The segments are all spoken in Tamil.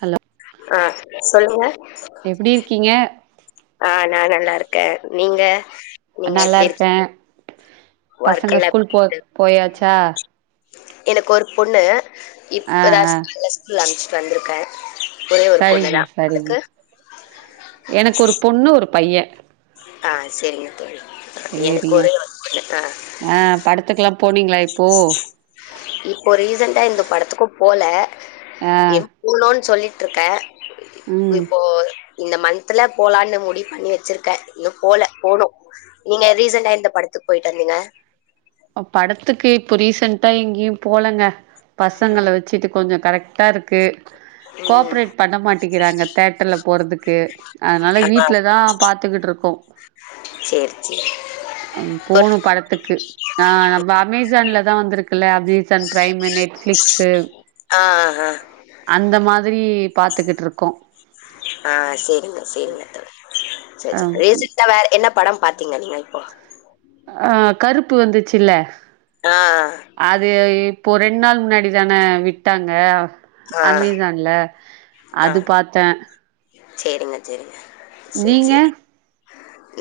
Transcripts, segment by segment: ஹலோ ஆ சொல்லுங்க எப்டி இருக்கீங்க நல்லாருக்கே நீங்க நீங்க எப்டி இருக் நல்லாருக்கே பசங்க ஒர்க்கெல்லா எப்டி ஸ்கூலுக் போ இருக்கு போயாச்சா எனக்கு ஒரு பொண்ணு ஆ இப்ப தா [inaudible] ஆ ச்சு வந்திருக்கே ஒரே ஒரு சரிங்க பொண்ணுதா சரிங்க உங்களுக்கு எனக்கு ஒரு பொண்ணு ஒரு பைய ஆ சேரிங்க தோழி ஆ, எனக்கு சேரிங்க ஒரே ஒரு பொண்ணு ஆ ஆ படத்துகெல்லா போனீங்களா இப் போ இப்போ ரீசண்டா எந்த படத்துக்கு போல ஆ எம் போணுன் சொல்லி ட்ருக்கே ம் இப்போ இந்த மந்த்ல போலான்னு முடிவு பண்ணி வெச்சிருக்கே இன்னு போல போணு நீங்க ரீசண்டா இந்த படத்துக்கு போய்ட்டு வந்தீங்க அ படத்துக்கி ப்ப ரீசண்டா எங்கியு போலங்க ம் பசங்கள வெச்சிட்டு கொஞ்ச கரெக்டாருக்கு ம் கோப்ரேட் பண்ண மாட்டிகிறாங்க தேட்டர்ல போறதுக்கு அதனால ஆ வீட்லதா பாத்துக்கிட்ருக்கோ சேரி சேரி அ ஒரு போணு படத்துக்கு ஆ நம்ப அமேசான்ல தா வந்திருக் ல்ல அஜீசன் ட்ரைமு நெட் ஃபிளிக்சு ஆ, ஆ, அந்த மாதிரி பாத்துக்கிட்ருக்கோ ஆஹ் செரிங்க செரிங்க தோழி அ செர் செர் [unintelligible] என்ன படம் பாத்தீங்க நீங்க இப்போ ஆஹ் கருப்பு வந்துச்சுல்ல ஆ, அது இப்போ ரெண்டு நாள் முன்னாடி தானே விட்டாங்க ஆ, அமேசான்ல ஆ. அது பாத்த சரிங்க சரிங்க சரி, நீங்க சரி.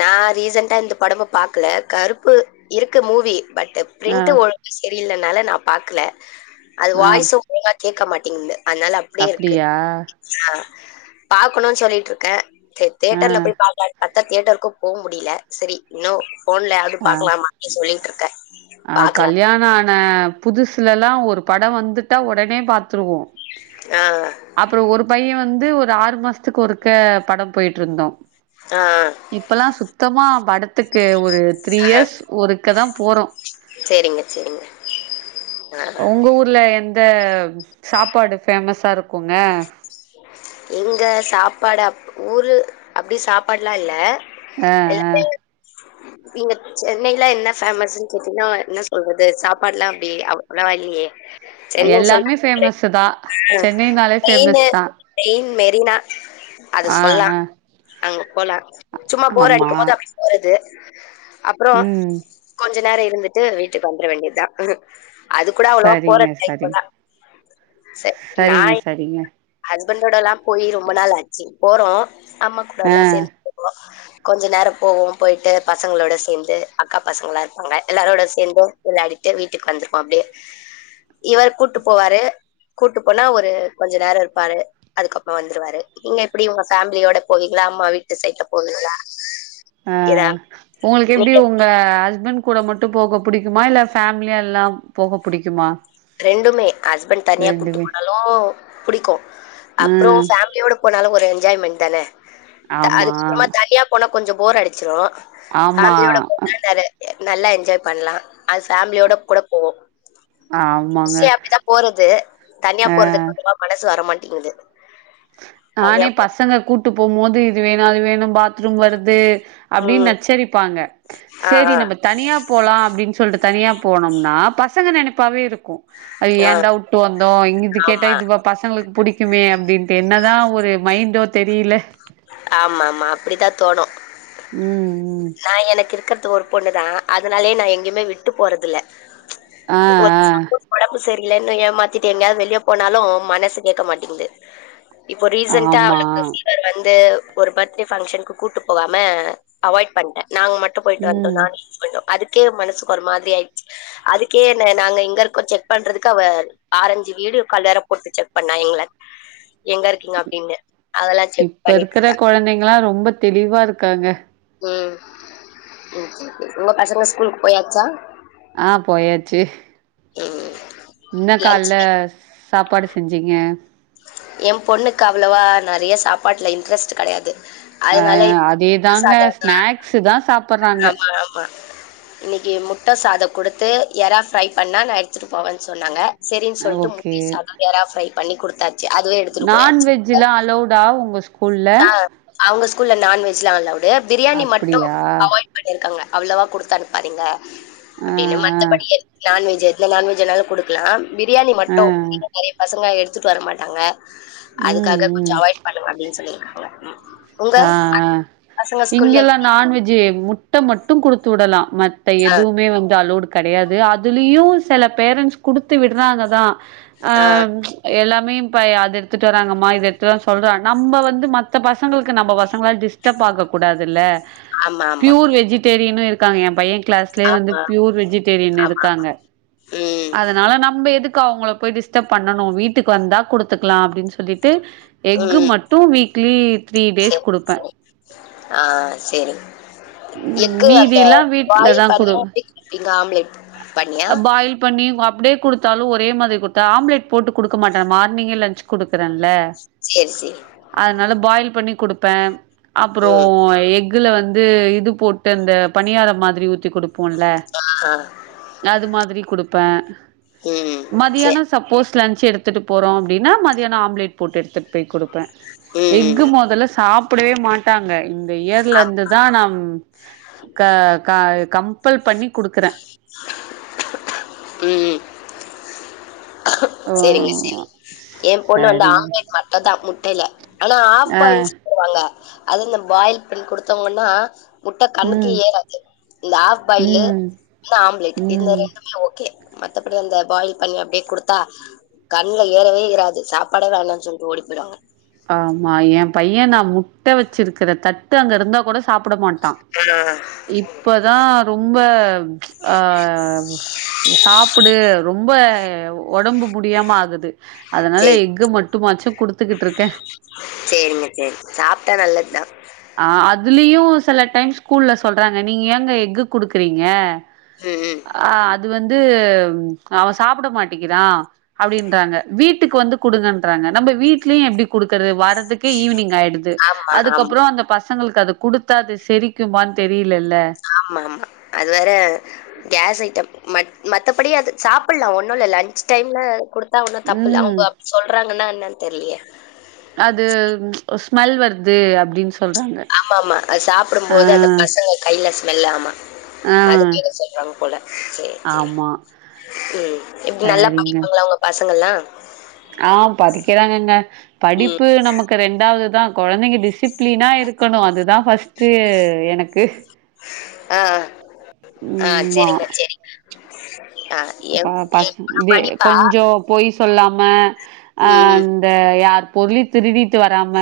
நான் ரீசெண்டா இந்த படமு பாக்கல கருப்பு இருக்கு மூவி பட் ஆ பிரிண்ட் ஒழு சரியில்ல அதனால நான் பாக்கல அது ஆ வாயிசு ஒழுங்கா கேட்க மாட்டு திங் அதனால அப்படியே இருக்கு அப்டியா ஆ பாக்கணுன்னு சொல்லிட்டு இருக்கேன் ஆ தேயேட்டர்ல போ பாக் அத்த தியேட்டர் க்கு போ முடியல சரி இன்னோ போன்லயாவது ஆ பாக்கலாம அப்டினு சொல்லிட்டு இருக்கேன் பாக்கலாம் புதுசுல எல்லாம் ஒரு படம் வந்துட்டா ஒடனே பாத்துருவோம் ஆ, அப்புறம் ஒரு பையன் வந்து வந்து ஒரு ஆறு மாசத்துக்கு ஒருக்க படம் போயிட்டுருந்தோம் ஆ. இப்பல்லா சுத்தமா பட த்துக்கு ஒரு த்ரீ ஆ இயர்ஸ் ஒருக்க தான் போறோம் சேரிங்க சேரிங்க ஆ உங்க ஊர்ல எந்த இந்த சாப்பாடு பேஃபேமஸா இருக்கும் க்குங்க எங்க சாப்பாடு அப் ஊரு அப்டி சாப்பாடுல்லா இல்ல ஆஹ் ஆஹ் நீங்க சென்னைல என்ன பேஃமஸ்ன்னு கேட்டீங்கன்னா என்ன சொல்றது சாப்பாடு எல்லாம் அப்டி அவ்வலவா இல்லையே சென்னை எல்லாமே சொன்னாலே பேஃமஸ் தான் ஆ சென்னைனாலே மெயினு பேஃமஸ் தான் மெயின் மெரினா அத சொல்லா ஆ அங்க போலாம் சும்மா போர் ஆமா அடிக்கும் போது அ போ அது அப்புறம் ம் கொஞ்ச நேர இருந்துட்டு வீட்டுக்கு வந்துர வேண்டியதுதா அது கூட அவ்வளவா போற சரிங்க சரிங்க டைப்புதா சரி நா சரிங்க சரிங்க ஹஸ்பண்டோட எல்லாம் போயி ரொம்ப நாள் ஆச்சு போணு அம்மா கூட ஆ எல்லா சேந்து தூங்குவோ கொஞ்ச நேரோ போவோ போயிட்டு பசங்களோட சேந்து அக்கா பசங்களா இருப்பாங்க எல்லாரோட சேந்து விளையாடிட்டு வீட்டுக்கு வந்திருவோ அப்டியே இவர் கூட்டு போவாரு கூட்டு போனா ஒரு கொஞ்ச நேரோ இரு பாரு அதுக்கப்புற வந்துருவாரு நீங்க எப்டி உங்க ஃபேமிலியோட போவீங்களா அம்மா வீட்டு சைட்ல போவீங்களா ஏதா அஹ் உங்களுக்கு எப்டி நீங்க உங்க ஹஸ்பண்ட் கூட மட்டு போக புடிக்குமா இல்ல ஃபேமிலியா எல்லா போக புடிக்குமா ரெண்டுமே ஹஸ்பண்ட் தனியா கூட்டு ரெண்டுமே போனாலு புடிக்கு ஆ அப்புறோ ஃபேமிலியோட போனாலு ஒரு என்ஜாய்மென்ட் தான ஆமா அதுக்கப்புறமா தனியா போன கொஞ்ச போர் அடிச்சிரும் ஆமா ஃபேமிலியோட போலானரு நல்லா என்ஜாய் பண்ணலா அது ஃபேமிலியோட கூட போவோ ஆமாங்க சிய அப்படிதா போறது தனியா அ போறதுக்கு மட்டுதா மனசு வரமாட் டிங்கிது நானே பசங்க கூட்டு போம் போது இது வேணு அது வேணு பாத் ரூம் வருது அப்படின் ம் நச்சரிப்பாங்க ஆ செரி ஆ நம்ம தனியா போலா அப்படின் சொல்ட்டு தனியா போனோம்னா பசங்க நினைப்பாவே இருக்கு ஐயோ ஆ ஏன்ட உட்டு வந்தோ இங்க இது கேட்டா ஆமா இதுவ பசங்களுக் புடிக் க்குமே அப்படின் என்னதா ஒரு மைன்டோ தெரியில ஆமாமா அப்படிதா தோணு ம் ம் ஆ எனக்கிருக்கிறது ஒரு பொண்ணுதா அதனாலயே நா எங்கயுமே விட்டு போறதில்ல ஆஹ் ஆஹ் சரியலன் ஏமாத்திட்டு எங்கயாது வெளிய போனாலு மனசு கேட்க மாட்டிங்குது இப்போ ரீசண்டா ஆமா அவளுக்கு ஃபீவர் வந் து ஒரு பர்த்டே பங்க்ஷனுக்கு கூட்டு போகாம அவாய்ட் பண்டே நாங்க மட்டு போயிட்டு வந்டோ ம் நானு எ ஹஸ்பன்டு அதுக்கே மனசுக்கு ஒரு மாதிரி ஆயிடுச்சு அதுக்கே என்ன நாங்க எங்க இருக்கோ செக் பண்றதுக்கு அவ ஆரஞ்சு வீடியோ கால் வேற போட்டு செக் பண்ணா எங்கள எங்க இருக்கீங்க அப்டின்னு அதெல்லா செக் இப்ப பண்ணிட்டு இருக்குற இருந்தா கொழந்தைங்க ளா ரொம்ப தெளிவா இருக்காங்க ம் ஒங்க பசங்க ஸ்கூலுக்கு போயாச்சா ஆஹ் போயாச்சு உம் என்ன கால்ல சாப்பாடு செஞ்சிங்க எ பொண்ணுக்கு அவ்ளவா நெறையா சாப்பாட்ல இன்ட்ரெஸ்ட்டு கெடையாது அதனால ஆஹ் அதே தாங்க சாதம் ஸ்நாக்ஸ்சு தா சாப்பிற்றாங்க இன்னக்கி முட்ட சாத குடுத்து எறா ஃப்ரை பண்ணா நா எடுத்துட்டு போவேன் சொன்னாங்க செரின் சொல்ட்டு முட்டை சாத எறா ஃப்ரை பண்ணி குடுத்தா நான்வெஜ்ஜுலா அலோவ்டா ஒங்க ஸ்கூல்ல அவ்ங்க ஸ்கூல்ல நான்வெஜ்லா அலோவ் டுன் பிரியாணி மட்டு அப்டியா அவாய்ட் பண்ணிருக்காங்க அவ்ளவா குடுத்து அனுப்பாதீங்க ஆ அப்டின்னு ஆ மத்தபடி எடுத் நான்வெஜ் எ இந்த நான்வெஜ் ஆனாலு குடுக்லாம் பிரியாணி ஆ மட்டு இங்க நெறைய பசங்க எடு த்துட்டு வர மாட் டாங்க ம் அதுக்காக கொஞ்சோ அவாய்ட் பண்ணலா அப்டின் சொல்லிருக்காங்க ஆஹ் ஆஹ் ஸ்கூல்ல இங்கெல்லா நான்வெஜ்ஜு முட்ட மட்டு குடுத்துடலா மத் த ஆ எதுவுமே வந் து அலோடு கெடையாது அதுலயு செல பேரண்ட்ஸ் குடுத்து விட்றாங்க தா ஆ அஹ் எல்லாம் மே எ பைய அத எடுத்துட்டு வராங்கம்மா இத எடுத்துட்டுவர சொல்றாங்க நம்ம வந்து மத்த பசங் சங்களுக்கு நம்ப பசங்களால டிஸ்டர்ப் ஆக கூடாதுல்ல ஆமா, ஆமா. பியூர் வெஜிடேரியனு இருக் காங்க எ பையங் கிளாஸ்லே வந்து ஆமா. பியூர் வெஜிடேரியன் இருக்காங்க ம். அதனால நம்ப எதுக் கு அவ்ங்கள போய் டிஸ்டர்ப் பண்ணனு வீட்டுக்கு வந்தா குடுத்துக்லா அப்டின் சொல்லி ட்டு எக்கு ம். மட்டு வீக்லி த்ரீ டேஸ் சரி குடுப்பே சரி ஆ சரி ம் எக்கு அந்த மீதிலாம் வாயு படி எ இங்க ஆம்லேட் பண்ணியா அ பாயில் பண்ணி வ அப்டியே குடுத்தாலு ஒரே மாதிரி குடுத்த ஆம்லேட் போட்டு குடுக்க மாட்டேன் மார்னிங்கே லன்ச் குடுக்குறேன்ல சேரி சேரி அதனால பாயில் பண்ணி குடுப் அப்புறோ ம் எக்குல வந்து இது போட்டு அந்த பணியார மாதிரி ஊத்தி குடுப் போண்ல ஆ அது மாதிரி குடுப்ப ம் மதியானோ சேரி சப்போஸ் லஞ்ச் எடுத்துட்டு போறோ அப்டீன்னா மதியானோ ஆம்லேட் போட்டு எடுத்துட்டு குடுப் ப எஃகு ம் முதல்ல சாப் சாப்படவே மாட்டாங்க இந்த இயர்ல இருந்துதா நம் க க கம் கம்பல் பண்ணி குடுக்குற ம் ஓ செரிங்க செரி என் பொண்ணு வந்து சரிங்க ஆம்லேட் மட்டும் தா இல்ல ஆனா ஆஃ ஆ பாயில் சாப்டுவாங்க அத இந்த பாயில் பண்ணி குடுத்தோங்கன்னா முட்ட கண்ணுக்கு ம் ஏறது இந்த ஆஃப் பாயிலு ம் ஆம்லேட் இந்த ம் ரெண்டுதுல ஒன்னு மத்தபடி அந்த பாயில் பண்ணி அப்டியே குடுத்தா கண்ல ஏறவே ஏறாது சாப்பாட வேணான்னு சொல்ட்டு ஓடி போயிடுவாங்க ஆமா ஏ பைய நா முட்ட வச்சிருக்கிற தட்டு அங்க இருந்தா கூட சாப்பிட மாட்டான் ஆ இப்பதா ரொம்ப ஆ சாப்பிடு ரொம்ப ஒடம்பு முடியாம ஆகுது அதனால எக்கு மட்டும் மாச்சோ குடுத்துக்குட்டு இருக் க செரிங்க செரிங்க சாப்ட்டா நல்லதுதா ஆ அதுலயு சில டைம் ஸ்கூல்ல சொல்றாங்க நீங்க ஏங்க எக்கு குடுக்குறீங்க ம், ம். ஆ அது வந்து வந்து அவ சாப்புட மாட்டிகிறா அப்டீன்றாங்க வீட் க்கு வந்து குடுங்கன்றாங்க நம்ம வீட்லயு எப்டி கொடுக்குறது வாரத்துக்கு ஈவினிங் ஆயிடுது ஆமா, ஆமா, அதுக்கப்புறோ அந்த பச ங்களுக்கு அது கொடுத்தா அது செரிக்குமானு தெரி ஆமா ஆமா அது வேற கேஸ் ஐட்டம் ம மத்தபடி அது சாப்பிடலா ஒன்னு இல்ல லஞ்ச் டைம்ல குடு த்தா ஒன்னு தப்புல ம் அவங்க அப்படி சொல்றாங்கன்னா என்னனு தெர்லயே அது ஸ்மெல் வருது அப்டின் ஆமா ஆமா அது சாப்பிடும் போது அந்த பசங்க கையில ஸ்மெல் ஆமா ஆ அதுக்காக சொல்றாங்க போல செரி செரி ஆமா ம் எப்டி நல்லா சரிங்க படிப்பாங்களா உங்க பச ங்களா ஆ படிக்கிறாங்கங்க ம். படிப்பு நமக்கு ரெண்டாவ தா கொழந்தைங்க டிசிப் ளினா இருக்கணு அதுதா ஃபர்ஸ்ட்டு எனக்கு ஆ ஆ ம்மா செரிங்க செரிங்க ப பச பொண்ணு இது படிப்பா. கொஞ்சம் பொய் சொல்லா ம அ ம், ம். இந்த யா பொருள் திருடிட்டு வராம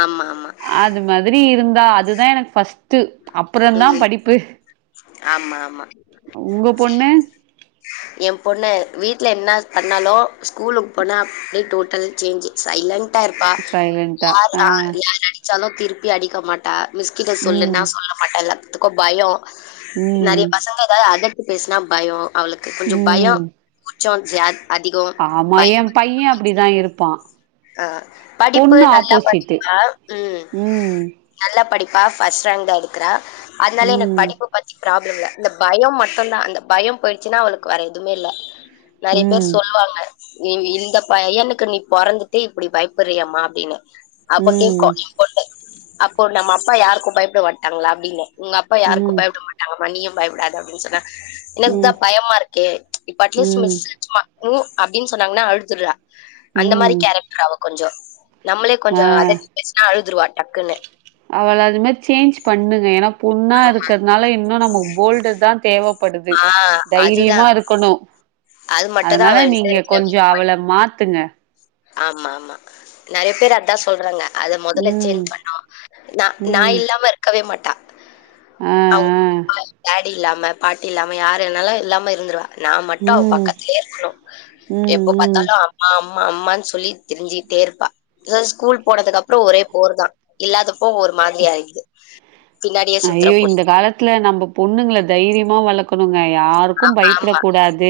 ஆமாமா. அது மாதிரி இருந் தா அதுதா எனக்கு ஃபர்ஸ்ட் டு அப்புறோ தா ம். படிப்பு ஆமா, ஆமா. உங்க பொண்ணு என் பொண்ண வீட்ல என்னா பண்ணாலோ ஸ்கூலுக்கு போனா அப்படி டோட்டல் சேஞ்ச் சைலன்ட் டா இருப்பா சைலன்டா யா ஆ அ யார் அடிச்சாலு திருப்பி அடிக்க மாட்டா மிஸ்கிட்ட சொல்லுன்னா ம் மாட்டா எல்லாத்துக்கு பயம் நெறைய ம் பசங்க ஏதாவது அதட் டி பேசினா பயம் அவளுக்கு கொஞ்சம் பயம் ம் ச்சோ ஜா அதிகம் ஆமா பயம் என் பையன் அப்படிதா இருப்பா ஆ படிப்பு பொண்ணு நல்லா ஆப்போசிட்டு படிப்பா ம் நல்லா படிப் பா ஃபஸ்ட் ரேங்க்தா எடுக்குறா அத்னால எனக்கு ம் படிப்ப பத்தி ப்ரா இல்ல இந்த பயொ மட்டுந்தா அந்த பயம் போயிடுச்சுன்னா அவளுக்கு வேற எதுவுமே இல்ல ம் நறைய பேர் ம் சொல்வாங்க இ இந்தப்பையனுக்கு நீ பொறந்து ட்டு இப்டி பயப்படறியேமா அப்டின்ன அப்ப கேக்கு ம் லீவ் போட்டு அப்போ நம்ம அப்பா யாருக்கு பயப்பட மாட்டாங்ளா அப்டின்னே உங்க அப்பா யாருக்கு பயப்ட மாட்டாங்கமா நீயு பயப்படாத அப்டின் சொன்னா எனக்குதா ம் பயமா இருக்கே இப்ப அட்லீஸ்ட் ம் மிஸ் [inaudible] உ அப்டின் சொன்னாங்கனா அழுதுடுறா அந்த மாரி ம் கேரக் கொஞ்ச ஆ டக்குன்னு. அவள அது மாரி சேன்ச் பண்ணுங்க ஏனா பொண்ணா இருக்கிறதுனால இன்னு நமக் போல்டு தா தேவ படுது ஆ தைரியமா அதுதான். இருக்கணு அது மட்டும் தான் அதனால அவள்ட்ட நீங்க இருக்கிற கொஞ்ச வீக் பாயிண்ட். அவள மாத் த்துங்க ஆமா ஆமா நறைய பேர் அதா சொ சொல்றாங்க அத மொதல்ல ம் சேஞ்ச் பண்ணொ நா நா ம் இல்லாம இருக்கவே மாட் [inaudible] ஆ ஆ டேடி இல்லாம பாட்டி இல்லாம யாரு என்னாலு இல்லாம இருந்துருவா நா மட்டு அவ ம் பக்கத்லயே இருக்கணு ம் எப்ப ம் பாத்தாலு அம்மா அம் மா அம்மான் சொல்லி திரிஞ்சிட்டே இருப்பா அதா ஸ்கூல் போனதுக்கு அப்றொ ஒரே போர் தா இல்லாத ப்போ ஒரு மாத்ரி ஆய்க்கிது ஐயோ இந்தக் காலத்துல நம்ப பொண்ணுங்கள தைரியமா வளக் க யாருக்கு ஆமா. பயப்டக் கூடாது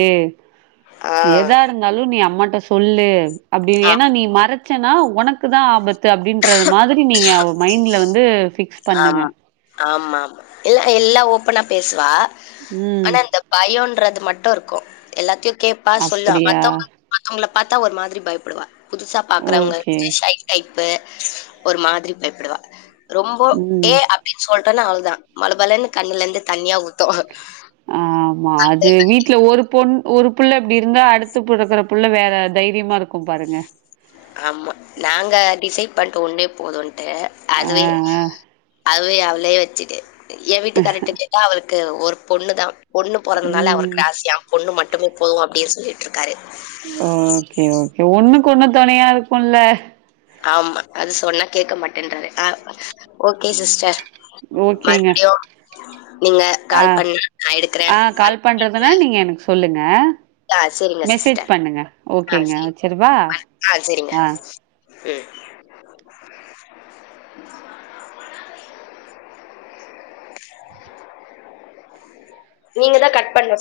ஆ. எதா இருந்தாலு நீ அம்மாட்ட சொல்லு அப்டி ஆ. ஏன்னா நீ மர சன்னா ஒனக்கு தா ஆபத் து அப்டின்றது மாதிரி நீங்க மைண்டல வந்து ஃபிக்ஸ் பண்ணுங்க. ஆமா ஆமா எ எல்லா ஓப்பனா பேசுவா ம். ஆனா இந்த பயொன்றது மட் டொ இருக்கொ எல்லாத்தையு கேப்பா சொல்லா அப்டியா? மத்தவங்க மத்தவங்கள பாத்தா ஒரு மாதிரி பயப்புடுவா புதுசா பாக்கறங்க ஓகே. ஷை டைப் பு ஒரு மாதிரி பயப்புடுவா ரொம் ம். ஏ அப்பின்னு சொல் டோனா அவ்ளோதா மழபழன்னு கண்ணுல இருந்து தண்ணியா ஊத்தோ வ ம் ஆமா அது வீட்டுல ஒரு பொண் ஒரு புள்ள அப்டி இருந்தா அடுத்து பொறக்குற புள்ள வேற தைரியமா இருக்கு பாருங்க ஆமா நாங்க டிசைட் பண்ட்டோ ஒன்னே போதுன் அ ஆ, அதுவே ஆ. அது வே அவளே வெச்சுட்டு எ வீட்டு காரர்ட்ட கேட்டா அவருக்கு ஒரு பொண்ணு தா பொண்ணு பொறன்துனால ம். அவருக்கு ராசியா பொண்ணு மட் டுமே போது அப்டின்னு சொல்லிட்ருக்காரு ஓகே ஓகே ஒன்னுக்கு ஒன்னு துணையா இருக்குல்ல ஆமா அது சொன்னா கேக்க மாட்டேன்றாரு அ ஓகே சிஸ்டர் ஓகேங்க. மறுபடியு நீங்க ஆ, கால் பண்ணு நா எடுக்குறே [inaudible] ஆஹ் மெசேஜ் பண்ணுங்க ஆ ஓகேங்க சரி. வெச்சுருவா ஆஹ் ம் நீங்க தா கட் பண்ணு சி